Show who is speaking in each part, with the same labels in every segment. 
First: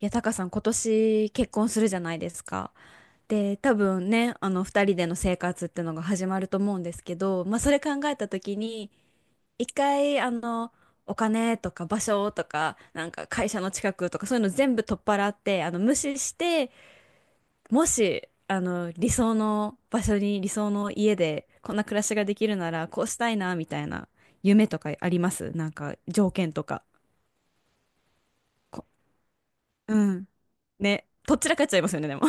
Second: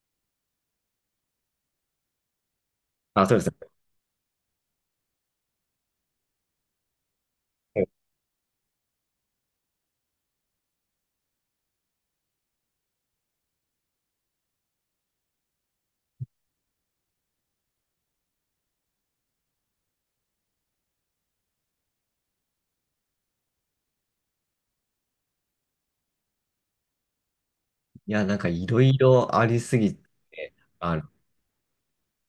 Speaker 1: いや、タカさん、今年結婚するじゃないですか。
Speaker 2: あ、そうです
Speaker 1: で、
Speaker 2: ね。
Speaker 1: 多分ね、二人での生活ってのが始まると思うんですけど、まあ、それ考
Speaker 2: い
Speaker 1: えた時に、一回、お金とか場所とか、なんか会社の近くとか、そういうの全部取っ払って、無視して、もし、理想の場所に、理想の家で、こんな暮らしができるなら、こうしたいな、みたいな、夢とかありますなんか、条件とか。
Speaker 2: や、なんかいろ
Speaker 1: こ
Speaker 2: いろありすぎ
Speaker 1: うん。
Speaker 2: て、
Speaker 1: ね、
Speaker 2: 具
Speaker 1: とっちらかっちゃいますよね、でも。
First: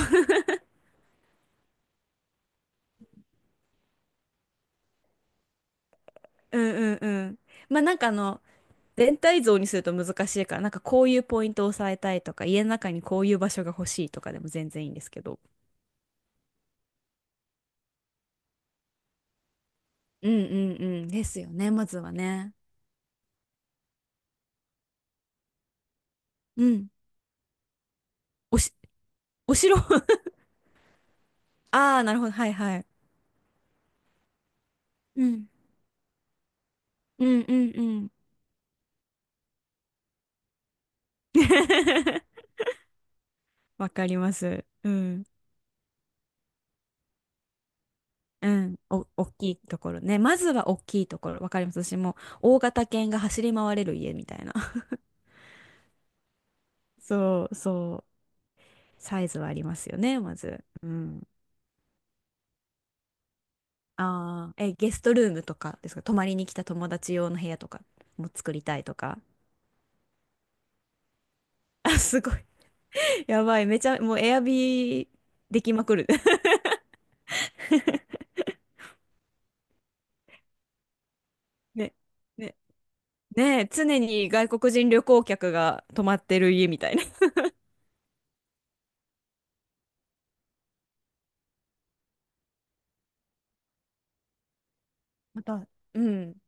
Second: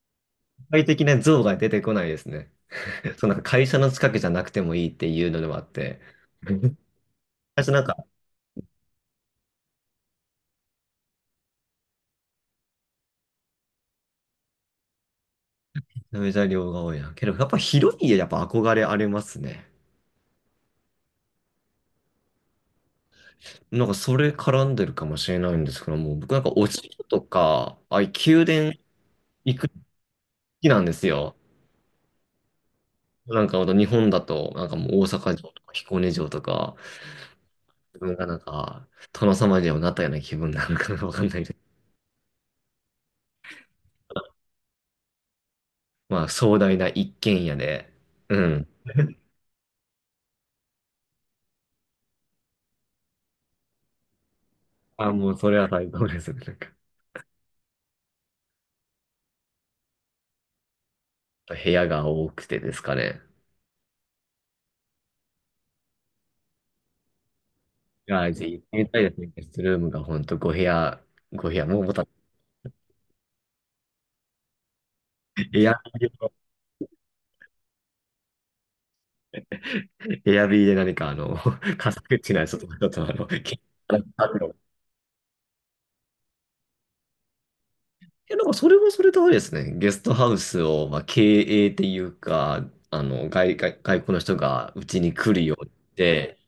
Speaker 2: 体的な像が出てこないですね。そう、なんか会社の近くじゃなくてもいいっていうのでもあって。
Speaker 1: う んうんうん。
Speaker 2: 私
Speaker 1: ま
Speaker 2: な
Speaker 1: あ
Speaker 2: んか、
Speaker 1: なんかあの、全体像にすると難しいから、なんかこういうポイントを押さえたいとか、家の中にこういう場所が欲しいとかでも全然いいんですけど。
Speaker 2: めちゃめちゃ量が多いな。けど、やっぱ広い家やっぱ憧れありますね。
Speaker 1: うんうんうん。ですよね、まずはね。
Speaker 2: なんかそれ絡んでるかもしれないんですけども、僕なんか
Speaker 1: う
Speaker 2: お
Speaker 1: ん。
Speaker 2: 城とか、ああいう宮
Speaker 1: おし、
Speaker 2: 殿
Speaker 1: お
Speaker 2: 行くの
Speaker 1: 城
Speaker 2: 好 きなんですよ。
Speaker 1: ああ、なるほど。はいはい。
Speaker 2: なんかほんと日本だと、なんかもう大
Speaker 1: う
Speaker 2: 阪
Speaker 1: ん。
Speaker 2: 城とか彦根城とか、
Speaker 1: うんうんう
Speaker 2: 自
Speaker 1: ん。
Speaker 2: 分がなんか殿様にでもなったような気分なのかなわかんないです。
Speaker 1: わかります。うん。
Speaker 2: まあ、壮大な一軒家で、う
Speaker 1: う
Speaker 2: ん。
Speaker 1: ん。お、大 きいところね。まずは大きいところ。わかります。私も大型犬が走り回れる家みたいな。
Speaker 2: あ、もうそれは最高ですね。なんか、
Speaker 1: そうそう。サイズはありますよね、まず。うん。
Speaker 2: 部屋が多くてですかね。
Speaker 1: ああ、え、ゲストルームとかですか。泊まりに来た友達用の部屋とか
Speaker 2: い
Speaker 1: も
Speaker 2: や、ぜ
Speaker 1: 作
Speaker 2: ひ行
Speaker 1: り
Speaker 2: って
Speaker 1: たい
Speaker 2: み
Speaker 1: と
Speaker 2: たいで
Speaker 1: か。
Speaker 2: すね。ゲストルームが本当ご部屋、ご部屋、も うま
Speaker 1: あ、
Speaker 2: た、
Speaker 1: すごい。やばい。めちゃ、もうエアビーで
Speaker 2: エ
Speaker 1: き
Speaker 2: ア
Speaker 1: まくる。
Speaker 2: ビー で、エアビーで何かカ
Speaker 1: ね、
Speaker 2: サ口なや
Speaker 1: ね、
Speaker 2: つとか、ちょっと
Speaker 1: ねえ、
Speaker 2: あ
Speaker 1: 常に外
Speaker 2: の
Speaker 1: 国人旅行客が泊まってる家みたいな。
Speaker 2: いや、なんかそれもそれであれですね。ゲストハウスを、まあ、経営っていうか、あの、外国の人がうちに来
Speaker 1: ま
Speaker 2: るよう
Speaker 1: た、
Speaker 2: にっ
Speaker 1: うん。
Speaker 2: て、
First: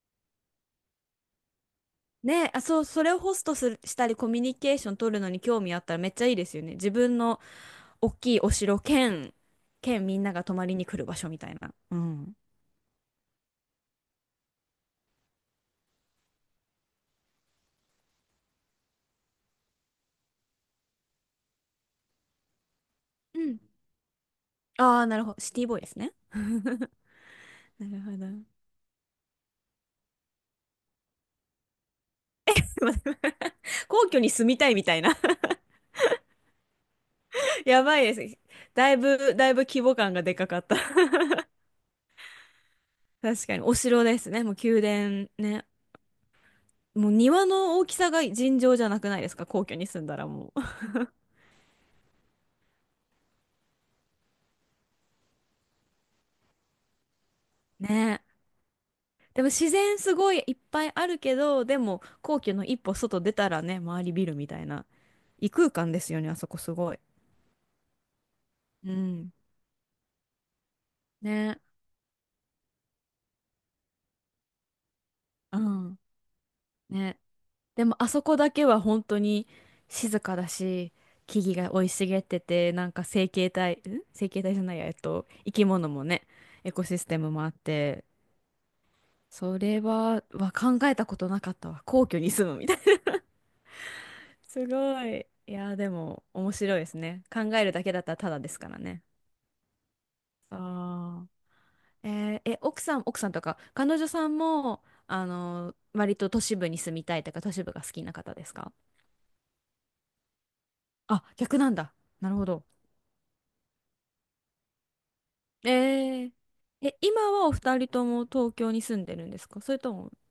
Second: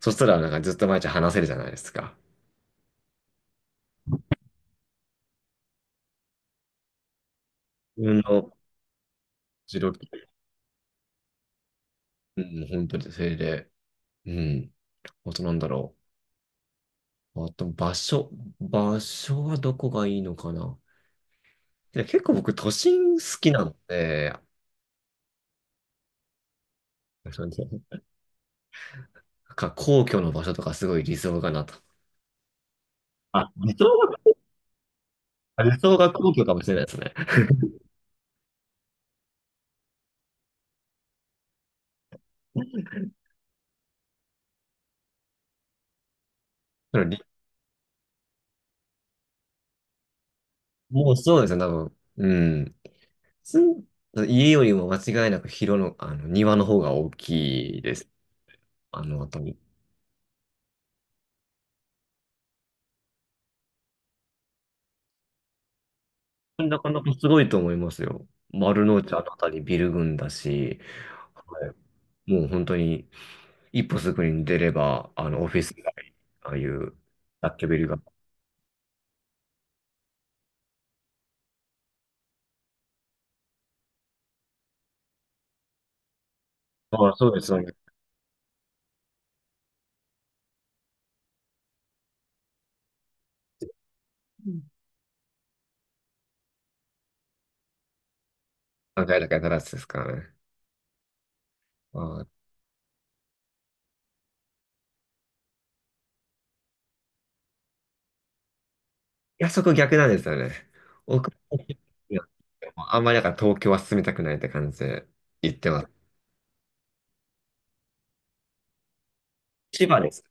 Speaker 2: そしたらなんかずっと毎日話せるじゃないですか。
Speaker 1: ねえ、あ、そう、それをホストする、したりコミュニケーション取るのに興味あったらめっちゃいいですよね。自分の
Speaker 2: 自
Speaker 1: 大
Speaker 2: 分
Speaker 1: きいお
Speaker 2: の
Speaker 1: 城兼、
Speaker 2: 実
Speaker 1: 兼みん
Speaker 2: 力
Speaker 1: なが泊まりに来る場所みたいな。うん。
Speaker 2: うん、本当にそれで、うん、あとなんだろう。あと場所、場所はどこがいいのかな。いや結構僕都心
Speaker 1: う
Speaker 2: 好き
Speaker 1: ん。
Speaker 2: なので、
Speaker 1: ああ、なるほど。シティボーイですね。
Speaker 2: そうです
Speaker 1: な
Speaker 2: ね。
Speaker 1: るほど。
Speaker 2: なんか皇居の場所とかすごい理想かなと。あ、
Speaker 1: 皇居に住みたいみたいな。
Speaker 2: 理想が皇居かもしれないですね。
Speaker 1: やばいです。だいぶ、だいぶ規模感がでかかった。 確かに、お城ですね。もう宮殿ね。
Speaker 2: その
Speaker 1: もう
Speaker 2: り
Speaker 1: 庭の大きさが尋常じゃなくないですか、皇居に住んだらもう。
Speaker 2: もうそうですね、多分。うん。すん家よりも間違いなく広の、あの、庭の方が大き い
Speaker 1: ね
Speaker 2: です。
Speaker 1: え。
Speaker 2: あの
Speaker 1: で
Speaker 2: 辺
Speaker 1: も
Speaker 2: り。
Speaker 1: 自然すごいいっぱいあるけど、でも皇居の一歩外出たらね、周りビルみたいな。異空間ですよね、あそこす
Speaker 2: なか
Speaker 1: ごい。
Speaker 2: なかすごいと思いますよ。丸
Speaker 1: う
Speaker 2: の内あの
Speaker 1: ん。
Speaker 2: 辺りビル群だし。
Speaker 1: ねえ。
Speaker 2: もう本当に一歩すぐに出れば、あの、オフ
Speaker 1: う
Speaker 2: ィス街、
Speaker 1: ん。
Speaker 2: ああいう
Speaker 1: ね、
Speaker 2: 雑居ビ
Speaker 1: で
Speaker 2: ル
Speaker 1: も
Speaker 2: が。
Speaker 1: あそこだけは本当に静かだし、木々が生い茂ってて、なんか生形態、ん生形態じゃないや、えっと、生き物もね、エコシス
Speaker 2: ああ、
Speaker 1: テ
Speaker 2: そ
Speaker 1: ム
Speaker 2: うで
Speaker 1: もあ
Speaker 2: す、
Speaker 1: っ
Speaker 2: そうです。
Speaker 1: て、それは、は考えたことなかったわ。皇居に住むみたいな。す
Speaker 2: ん
Speaker 1: ごい。いやーでも面白いですね。考えるだけだったらただですからね。
Speaker 2: 何階だからつですからね。
Speaker 1: ああ。
Speaker 2: ああ、い
Speaker 1: えーえ、奥さんとか、彼女さんも、割と都市部に住みたいとか、都市部が好きな方ですか？
Speaker 2: や、そこ逆なんですよね。
Speaker 1: あ、
Speaker 2: 奥
Speaker 1: 逆なんだ。
Speaker 2: いや
Speaker 1: なるほど。
Speaker 2: あんまりだから東京は進みたくないって感じで言って
Speaker 1: え
Speaker 2: ます。
Speaker 1: ー、え、今はお二人とも東京に住んでるんですか、それ
Speaker 2: 千
Speaker 1: と
Speaker 2: 葉で
Speaker 1: も、
Speaker 2: す。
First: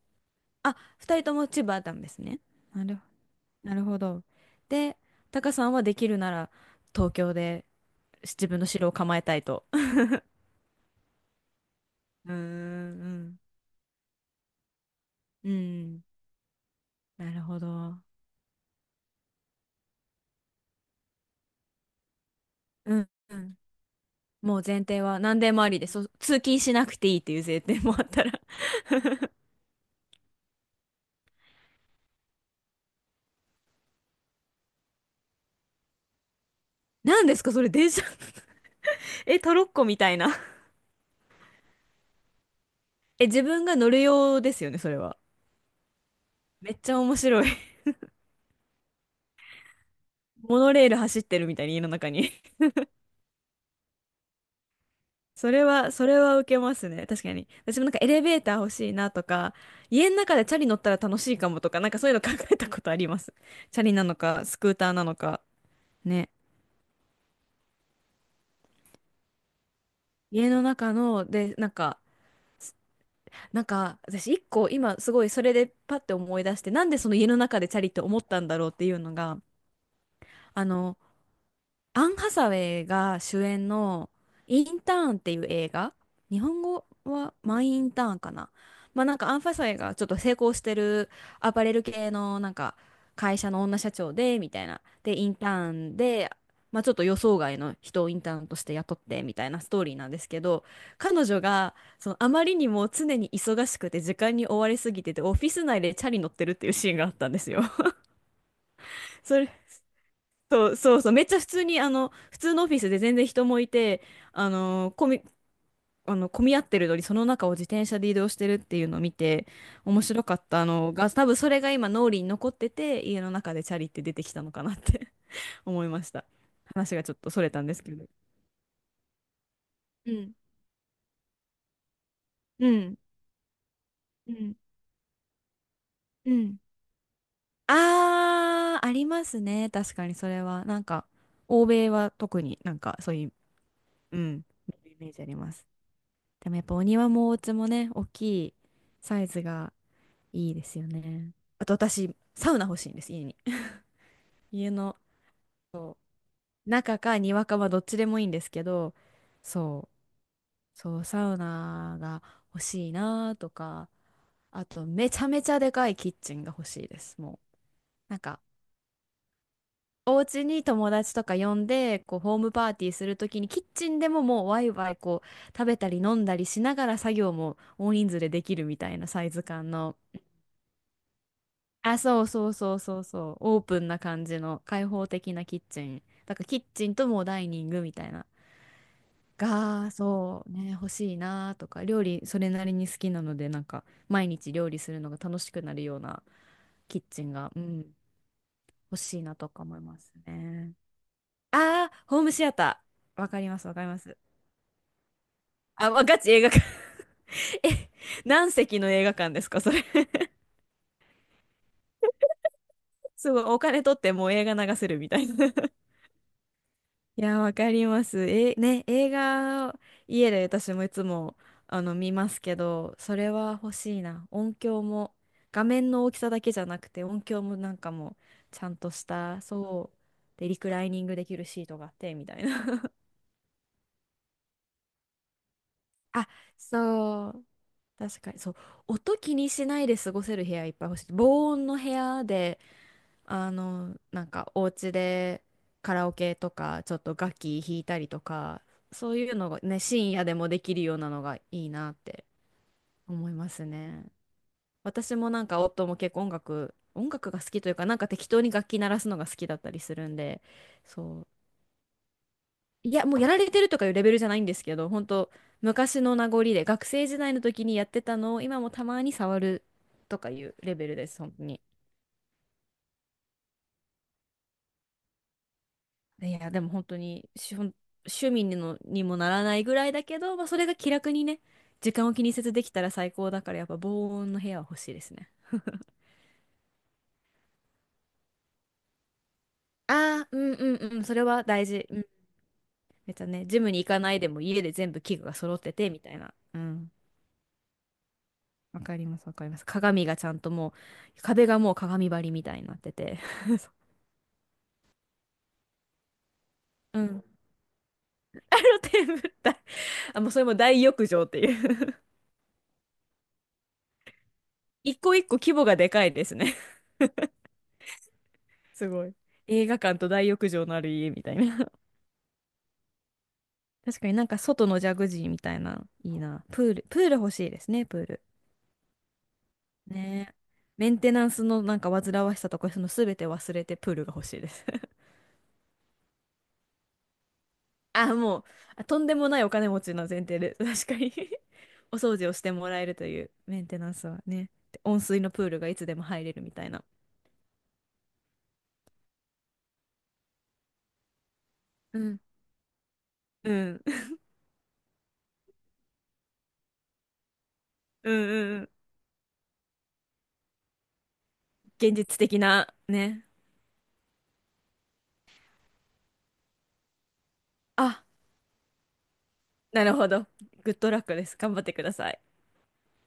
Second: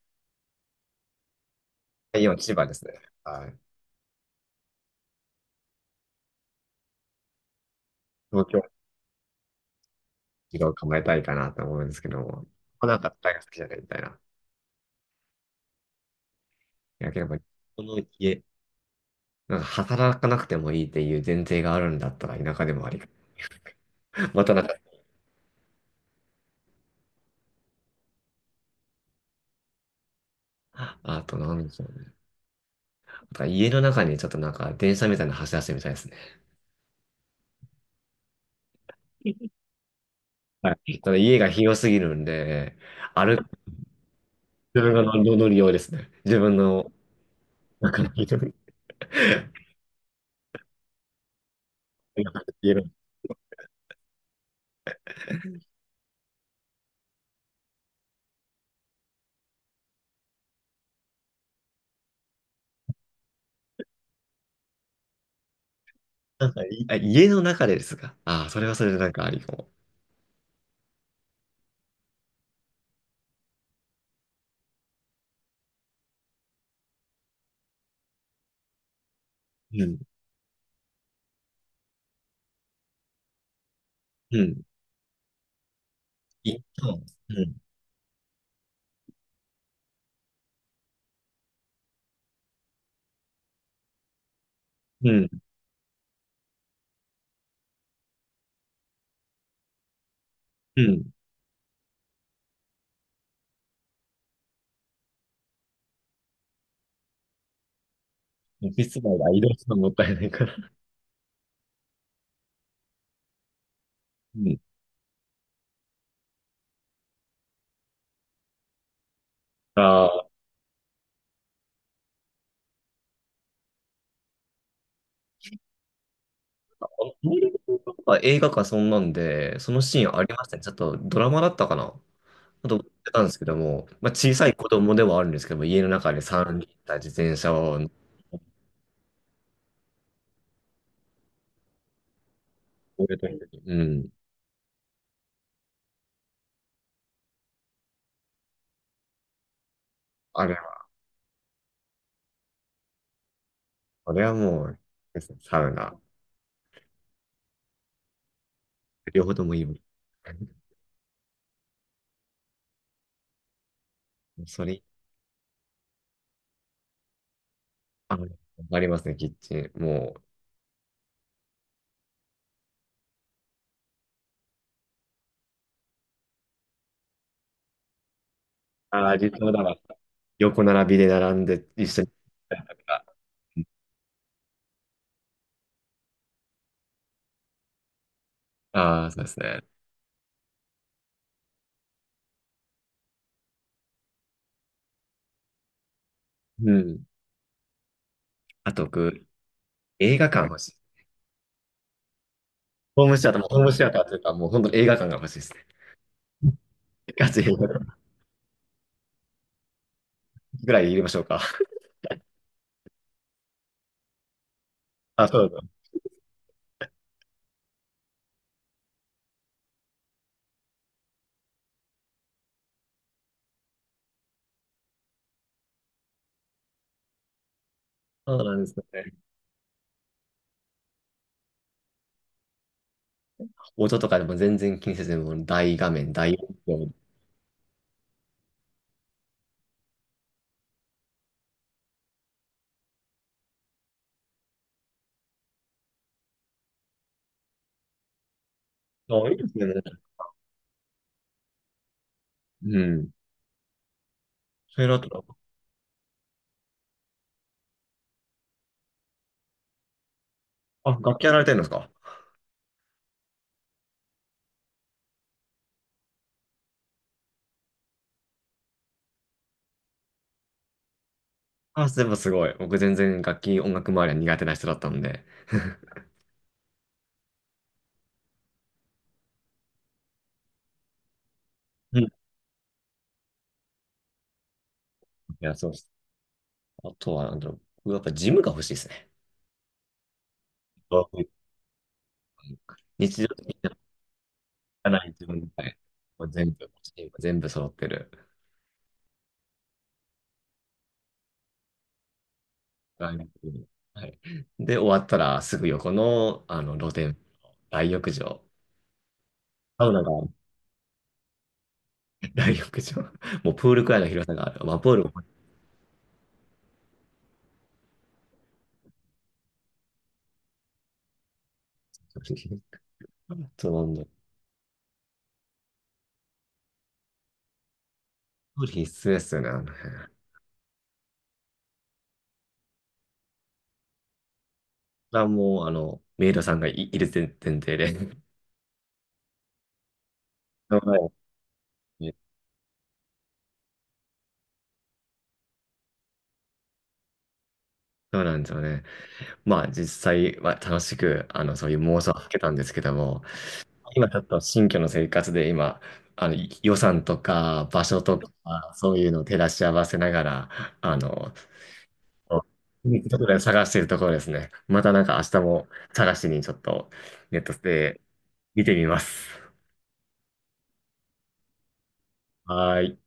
Speaker 1: あ、二人とも千葉なんです
Speaker 2: 今
Speaker 1: ね。
Speaker 2: 千葉で
Speaker 1: な
Speaker 2: すね。
Speaker 1: る、
Speaker 2: はい。
Speaker 1: なるほど。で、タカさんはできるなら東京で
Speaker 2: 東
Speaker 1: 自分
Speaker 2: 京
Speaker 1: の城を構えたいと。
Speaker 2: 一度構えたいかなと思うんですけど
Speaker 1: うー
Speaker 2: も、なんか大
Speaker 1: ん、
Speaker 2: 学好きじゃないみたいな。い
Speaker 1: うん。うん、
Speaker 2: や、やっ
Speaker 1: な
Speaker 2: ぱり、
Speaker 1: るほ
Speaker 2: こ
Speaker 1: ど。
Speaker 2: の家、なんか働かなくてもいいっていう前提があるんだったら田舎でもあ
Speaker 1: う
Speaker 2: り。
Speaker 1: ん、うん。
Speaker 2: また
Speaker 1: も
Speaker 2: な
Speaker 1: う
Speaker 2: んか
Speaker 1: 前提は何でもありで、通勤しなくていいっていう前提もあったら。
Speaker 2: あと、なんでしょうね。あと家の中にちょっとなんか電車みたいなの走らせてみたいですね。
Speaker 1: 何ですかそれ、電車？ え、トロッコみたいな。
Speaker 2: はい。ただ家が広すぎるんで、
Speaker 1: え、
Speaker 2: 歩
Speaker 1: 自
Speaker 2: く、
Speaker 1: 分が乗る用ですよね、
Speaker 2: 自
Speaker 1: そ
Speaker 2: 分
Speaker 1: れ
Speaker 2: が乗
Speaker 1: は。
Speaker 2: り乗り用ですね。自分
Speaker 1: めっち
Speaker 2: の
Speaker 1: ゃ面白い。
Speaker 2: 中の家の、
Speaker 1: モノレール走ってるみたいに家の中に。
Speaker 2: 家の、
Speaker 1: それは、それは受けますね。確かに。私もなんかエレベーター欲しいなとか、家の中でチャリ乗ったら楽しいかもとか、なんかそういうの考えたことあります。チャリなのか、スクーターなのか。ね。
Speaker 2: なんかいあ家の中でですか。ああ、それはそれでなんかありかも。
Speaker 1: 家の中の、で、なんか、なんか、私一個今すごいそれでパッて思い出して、なんでその家の中でチャリって思ったんだろうっていうのが、
Speaker 2: うん、
Speaker 1: あの、アン・ハサウェイが主演の
Speaker 2: うん、
Speaker 1: インターンっていう映画、日
Speaker 2: 一
Speaker 1: 本語
Speaker 2: 旦、
Speaker 1: は
Speaker 2: う
Speaker 1: マイ・インターンかな。まあなんかアン・ハサウェイがちょっと成功してるアパレル系のなんか会社の女社長でみたいな。
Speaker 2: ん、う
Speaker 1: で、イン
Speaker 2: ん、
Speaker 1: ターンで、まあちょっと予想外の人をインターンとして雇ってみたいなストーリーなんですけど、
Speaker 2: うん。
Speaker 1: 彼女がそのあまりにも常に忙しくて時間に追われすぎててオフィス内でチャリ乗ってるっていうシーンがあったんですよ。
Speaker 2: オフィス街が
Speaker 1: そ
Speaker 2: 移
Speaker 1: れ、
Speaker 2: 動するのもったいないから。
Speaker 1: そうそうそう、めっちゃ普通に、普通のオフィスで全然人もいて、
Speaker 2: う
Speaker 1: あ
Speaker 2: ん。
Speaker 1: の、混み、混み合ってるのに、その中を自転車で移動してるっていうのを見て、面
Speaker 2: ああ、
Speaker 1: 白
Speaker 2: ア
Speaker 1: かったのが、多分それが今、脳裏に残ってて、家の中でチャリって出てきたのかなって 思いました。話がちょっと
Speaker 2: メ
Speaker 1: そ
Speaker 2: リ
Speaker 1: れ
Speaker 2: ン
Speaker 1: たんで
Speaker 2: グ
Speaker 1: すけ
Speaker 2: と
Speaker 1: ど。
Speaker 2: か映画かそんなんで、そのシ
Speaker 1: う
Speaker 2: ーンあり
Speaker 1: ん、
Speaker 2: ましたね。ちょっとドラマだったかな。
Speaker 1: う
Speaker 2: と思っ
Speaker 1: ん、
Speaker 2: てたんですけども、まあ、
Speaker 1: う
Speaker 2: 小さい
Speaker 1: ん、
Speaker 2: 子供ではあるんですけども、家の中で
Speaker 1: うん。
Speaker 2: 3人ッタた自転車を乗
Speaker 1: あー、ありますね。確かにそれは。なんか、欧米は特になんかそう
Speaker 2: る
Speaker 1: い
Speaker 2: とき
Speaker 1: う、
Speaker 2: に、うん。
Speaker 1: うん、イメージあります。でもやっぱお庭もお家もね、大きいサイズが
Speaker 2: あ
Speaker 1: い
Speaker 2: れ
Speaker 1: いです
Speaker 2: は、
Speaker 1: よね。あと私、サウナ欲しいんです、家に。
Speaker 2: これはも
Speaker 1: 家
Speaker 2: う、
Speaker 1: の
Speaker 2: サウナ、
Speaker 1: 中か庭かはどっちでもいいんですけど、
Speaker 2: 両方ともいいわ。
Speaker 1: そう、そう、サウナが欲しいなとか、あ
Speaker 2: それ、
Speaker 1: とめちゃめちゃでかいキッチンが欲しいです、もう。
Speaker 2: あ
Speaker 1: なん
Speaker 2: の、
Speaker 1: か、
Speaker 2: ありますね、キッチン。も
Speaker 1: お
Speaker 2: う、
Speaker 1: 家に友達とか呼んで、こう、ホームパーティーするときに、キッチンでももうワイワイこう、食べたり飲んだりしながら作業も大人数でできるみたいな
Speaker 2: ああ、
Speaker 1: サイズ
Speaker 2: 実はだ
Speaker 1: 感
Speaker 2: わ。
Speaker 1: の、
Speaker 2: 横並びで並んで一
Speaker 1: あ、
Speaker 2: 緒に。
Speaker 1: そうそうそうそうそう、オープンな感じの開放的なキッチン。だからキッチンともうダイニングみたいな。
Speaker 2: ああ、そうですね。
Speaker 1: が、そうね、欲しいなとか、料理それなりに好きなので、なんか毎日料理するのが楽しくなるような
Speaker 2: う
Speaker 1: キッ
Speaker 2: ん。
Speaker 1: チンが、うん、
Speaker 2: あと、
Speaker 1: 欲しい
Speaker 2: 僕、
Speaker 1: なとか思います
Speaker 2: 映画館欲し
Speaker 1: ね。
Speaker 2: い。
Speaker 1: あー、ホームシアタ
Speaker 2: ホーム
Speaker 1: ー。
Speaker 2: シ
Speaker 1: わ
Speaker 2: アタ
Speaker 1: か
Speaker 2: ー、も
Speaker 1: り
Speaker 2: う
Speaker 1: ま
Speaker 2: ホー
Speaker 1: す、
Speaker 2: ム
Speaker 1: わか
Speaker 2: シ
Speaker 1: り
Speaker 2: ア
Speaker 1: ま
Speaker 2: ターと
Speaker 1: す。
Speaker 2: いうか、もう本当に映画館が欲しいですね。
Speaker 1: あ、ガチ映画館。
Speaker 2: ガチ映 画
Speaker 1: え、
Speaker 2: 館
Speaker 1: 何席の映画館ですか、それ。
Speaker 2: ぐらい入れましょうか。
Speaker 1: すごい、お金取ってもう映画流せるみたい
Speaker 2: あ、そう
Speaker 1: な。
Speaker 2: だ。
Speaker 1: いや、わかります。え、ね、映画、家で私もいつも、見ますけど、それは欲しいな。音響も、画面の大きさだけじゃなくて、音響もなんかも、
Speaker 2: そうなん
Speaker 1: ち
Speaker 2: で
Speaker 1: ゃ
Speaker 2: す
Speaker 1: んとし
Speaker 2: ね。
Speaker 1: た、そう、で、リクライニングできるシートがあって、みたいな。
Speaker 2: 音とかでも全然気にせずに、もう大画面、
Speaker 1: あ、
Speaker 2: 大音量。
Speaker 1: そう、確かに、そう、音気にしないで過ごせる部屋いっぱい欲しい。防音の部屋で、なんかお家でカラオケとか、ちょっと楽器弾いたりとか、そう
Speaker 2: あ、
Speaker 1: い
Speaker 2: い
Speaker 1: う
Speaker 2: いで
Speaker 1: の
Speaker 2: す
Speaker 1: が
Speaker 2: ね。
Speaker 1: ね、深夜でもできるようなのがいいなって
Speaker 2: うん。
Speaker 1: 思いますね。
Speaker 2: それだった
Speaker 1: 私
Speaker 2: ら、
Speaker 1: もなんか夫も結構音楽、音楽が好きというか、なんか適当に楽器鳴らすのが好きだったりするんで、
Speaker 2: あ、楽
Speaker 1: そ
Speaker 2: 器
Speaker 1: う。
Speaker 2: やられてるんですか。
Speaker 1: いや、もうやられてるとかいうレベルじゃないんですけど、本当昔の名残で、学生時代の時にやってたのを今もたまに触るとかいうレベルです、本当に。
Speaker 2: あ、全部すごい。僕全然楽器、音楽周りは苦手な人だったんで。
Speaker 1: いや、でも本当に、趣味ににもならないぐらいだけど、まあ、それが気楽にね、時
Speaker 2: うん。
Speaker 1: 間
Speaker 2: い
Speaker 1: を気にせずできたら最高だから、やっぱ防音の部屋は欲しいですね。
Speaker 2: や、そうです。あとは、なんだろう。僕やっぱジムが欲しいですね。
Speaker 1: ああ、うんうんうん、
Speaker 2: そ
Speaker 1: そ
Speaker 2: う
Speaker 1: れ
Speaker 2: いう
Speaker 1: は大事。うん。
Speaker 2: 日
Speaker 1: めっちゃ
Speaker 2: 常
Speaker 1: ね、
Speaker 2: 的
Speaker 1: ジム
Speaker 2: に
Speaker 1: に行かないでも家で全
Speaker 2: やら
Speaker 1: 部
Speaker 2: ない
Speaker 1: 器具
Speaker 2: 自
Speaker 1: が
Speaker 2: 分
Speaker 1: 揃って
Speaker 2: で、
Speaker 1: て、みたい
Speaker 2: もう
Speaker 1: な。
Speaker 2: 全
Speaker 1: う
Speaker 2: 部、
Speaker 1: ん。
Speaker 2: 全部揃ってる。
Speaker 1: わかります、わかります。鏡がちゃんとう、壁がもう鏡張りみたいになって
Speaker 2: 大
Speaker 1: て。
Speaker 2: 学に はい。で、終わったらすぐ横の、あの露
Speaker 1: う
Speaker 2: 天風
Speaker 1: ん。
Speaker 2: 呂、大浴場。
Speaker 1: あのテーブルだ。
Speaker 2: サウナが
Speaker 1: あ、
Speaker 2: あ
Speaker 1: も
Speaker 2: る
Speaker 1: うそれも大浴場っていう。
Speaker 2: 大浴場。もうプールくらいの広さがある。まあ、プ
Speaker 1: 一
Speaker 2: ールも
Speaker 1: 個一個規模がでかいですね、すごい。映画館と大浴場のある家みたいな。
Speaker 2: そうなん
Speaker 1: 確
Speaker 2: だ。
Speaker 1: かになんか外のジャグジーみたいな、いいな。プール、プール欲しいですね、プール。
Speaker 2: 必須ですよね、あの辺。そ
Speaker 1: ねえ。メンテナンスのなんか煩わしさとか、その全て忘れてプールが欲しいです。
Speaker 2: れはもう、あの、メイドさんがい、いる前提で。
Speaker 1: あ、もう、あとんでもないお金持ちの前提で、
Speaker 2: は
Speaker 1: 確かに。
Speaker 2: い
Speaker 1: お掃除をしてもらえるというメンテナンスはね。で温水のプールがいつでも入れるみたいな。
Speaker 2: そうなんですよね。まあ、実際は楽しく、あの、そういう
Speaker 1: う
Speaker 2: 妄想を
Speaker 1: ん。
Speaker 2: かけたんですけども、
Speaker 1: うん。
Speaker 2: 今ちょっと新居の生活で、今、あの、い予算とか、場所
Speaker 1: うん
Speaker 2: とか、
Speaker 1: うんうん。
Speaker 2: そういうのを照らし合わせながら、あの、
Speaker 1: 現実的
Speaker 2: そ
Speaker 1: な、
Speaker 2: うとこ
Speaker 1: ね。
Speaker 2: ろで探しているところですね。またなんか明日も探しにちょっとネットで
Speaker 1: あ、
Speaker 2: 見てみます。
Speaker 1: なるほど。グッドラックです。頑張ってください。
Speaker 2: はーい。